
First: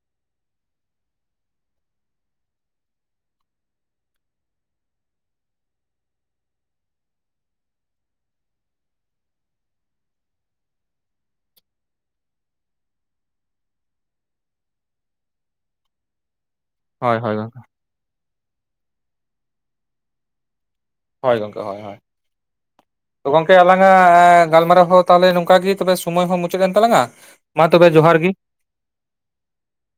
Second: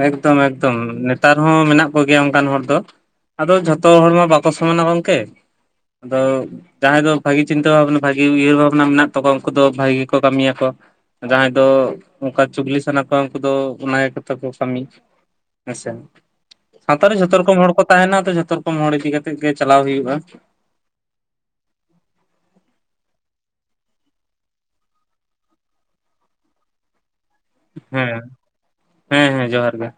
ᱮᱠᱫᱚᱢ ᱮᱠᱫᱚᱢ ᱱᱮᱛᱟᱨ ᱦᱚᱸ ᱢᱮᱱᱟᱜ ᱠᱚᱜᱮᱭᱟ ᱚᱱᱠᱟᱱ ᱦᱚᱲ ᱫᱚ᱾ ᱟᱫᱚ ᱡᱷᱚᱛᱚ ᱦᱚᱲ ᱢᱟ ᱵᱟᱠᱚ ᱥᱚᱢᱟᱱᱟ ᱜᱚᱝᱠᱮ ᱟᱫᱚ ᱡᱟᱦᱟᱸᱭ ᱫᱚ ᱵᱷᱟᱜᱤ ᱪᱤᱱᱛᱟᱹ ᱵᱷᱟᱵᱱᱟ ᱵᱷᱟᱜᱤ ᱩᱭᱦᱟᱹᱨ ᱵᱷᱟᱵᱽᱱᱟ ᱢᱮᱱᱟᱜ ᱛᱟᱠᱚᱣᱟ ᱩᱱᱠᱩ ᱫᱚ ᱵᱷᱟᱜᱤ ᱜᱮᱠᱚ ᱠᱟᱹᱢᱤᱭᱟᱠᱚ᱾ ᱡᱟᱦᱟᱸᱭ ᱫᱚ ᱚᱝᱠᱟ ᱪᱩᱜᱽᱞᱤ ᱥᱟᱱᱟ ᱠᱚᱣᱟ ᱩᱝᱠᱩ ᱫᱚ ᱚᱱᱟ ᱜᱮᱠᱚ ᱛᱟᱨ ᱯᱚᱨ ᱠᱟᱹᱢᱤ ᱦᱮᱸ ᱥᱮ, ᱥᱟᱶᱛᱟᱨᱮ ᱦᱳᱭ ᱦᱳᱭ ᱡᱷᱚᱛᱚ ᱜᱚᱝᱠᱮ ᱨᱚᱠᱚᱢ ᱦᱚᱲ ᱠᱚ ᱛᱟᱦᱮᱱᱟ ᱛᱚ, ᱡᱷᱚᱛᱚ ᱨᱚᱠᱚᱢ ᱦᱚᱲ ᱤᱫᱤ ᱠᱟᱛᱮᱜ ᱜᱮ ᱪᱟᱞᱟᱣ ᱦᱩᱭᱩᱜ-ᱟ᱾ ᱦᱳᱭ ᱜᱚᱝᱠᱮ, ᱦᱳᱭ ᱦᱳᱭ᱾ ᱜᱚᱝᱠᱮ ᱟᱞᱟᱝᱟᱜ ᱜᱟᱞᱢᱟᱨᱟᱣ ᱦᱚᱸ ᱛᱟᱦᱞᱮ ᱱᱚᱝᱠᱮ, ᱛᱟᱦᱞᱮ ᱥᱚᱢᱚᱭ ᱦᱚᱸ ᱢᱩᱪᱟᱹᱫ ᱮᱱ ᱛᱟᱞᱟᱝᱟ᱾ ᱢᱟ ᱛᱚᱵᱮ ᱡᱚᱦᱟᱨ ᱦᱮᱸ, ᱜᱮ ᱦᱮᱸ ᱦᱮᱸ ᱡᱚᱦᱟᱨ ᱜᱮ᱾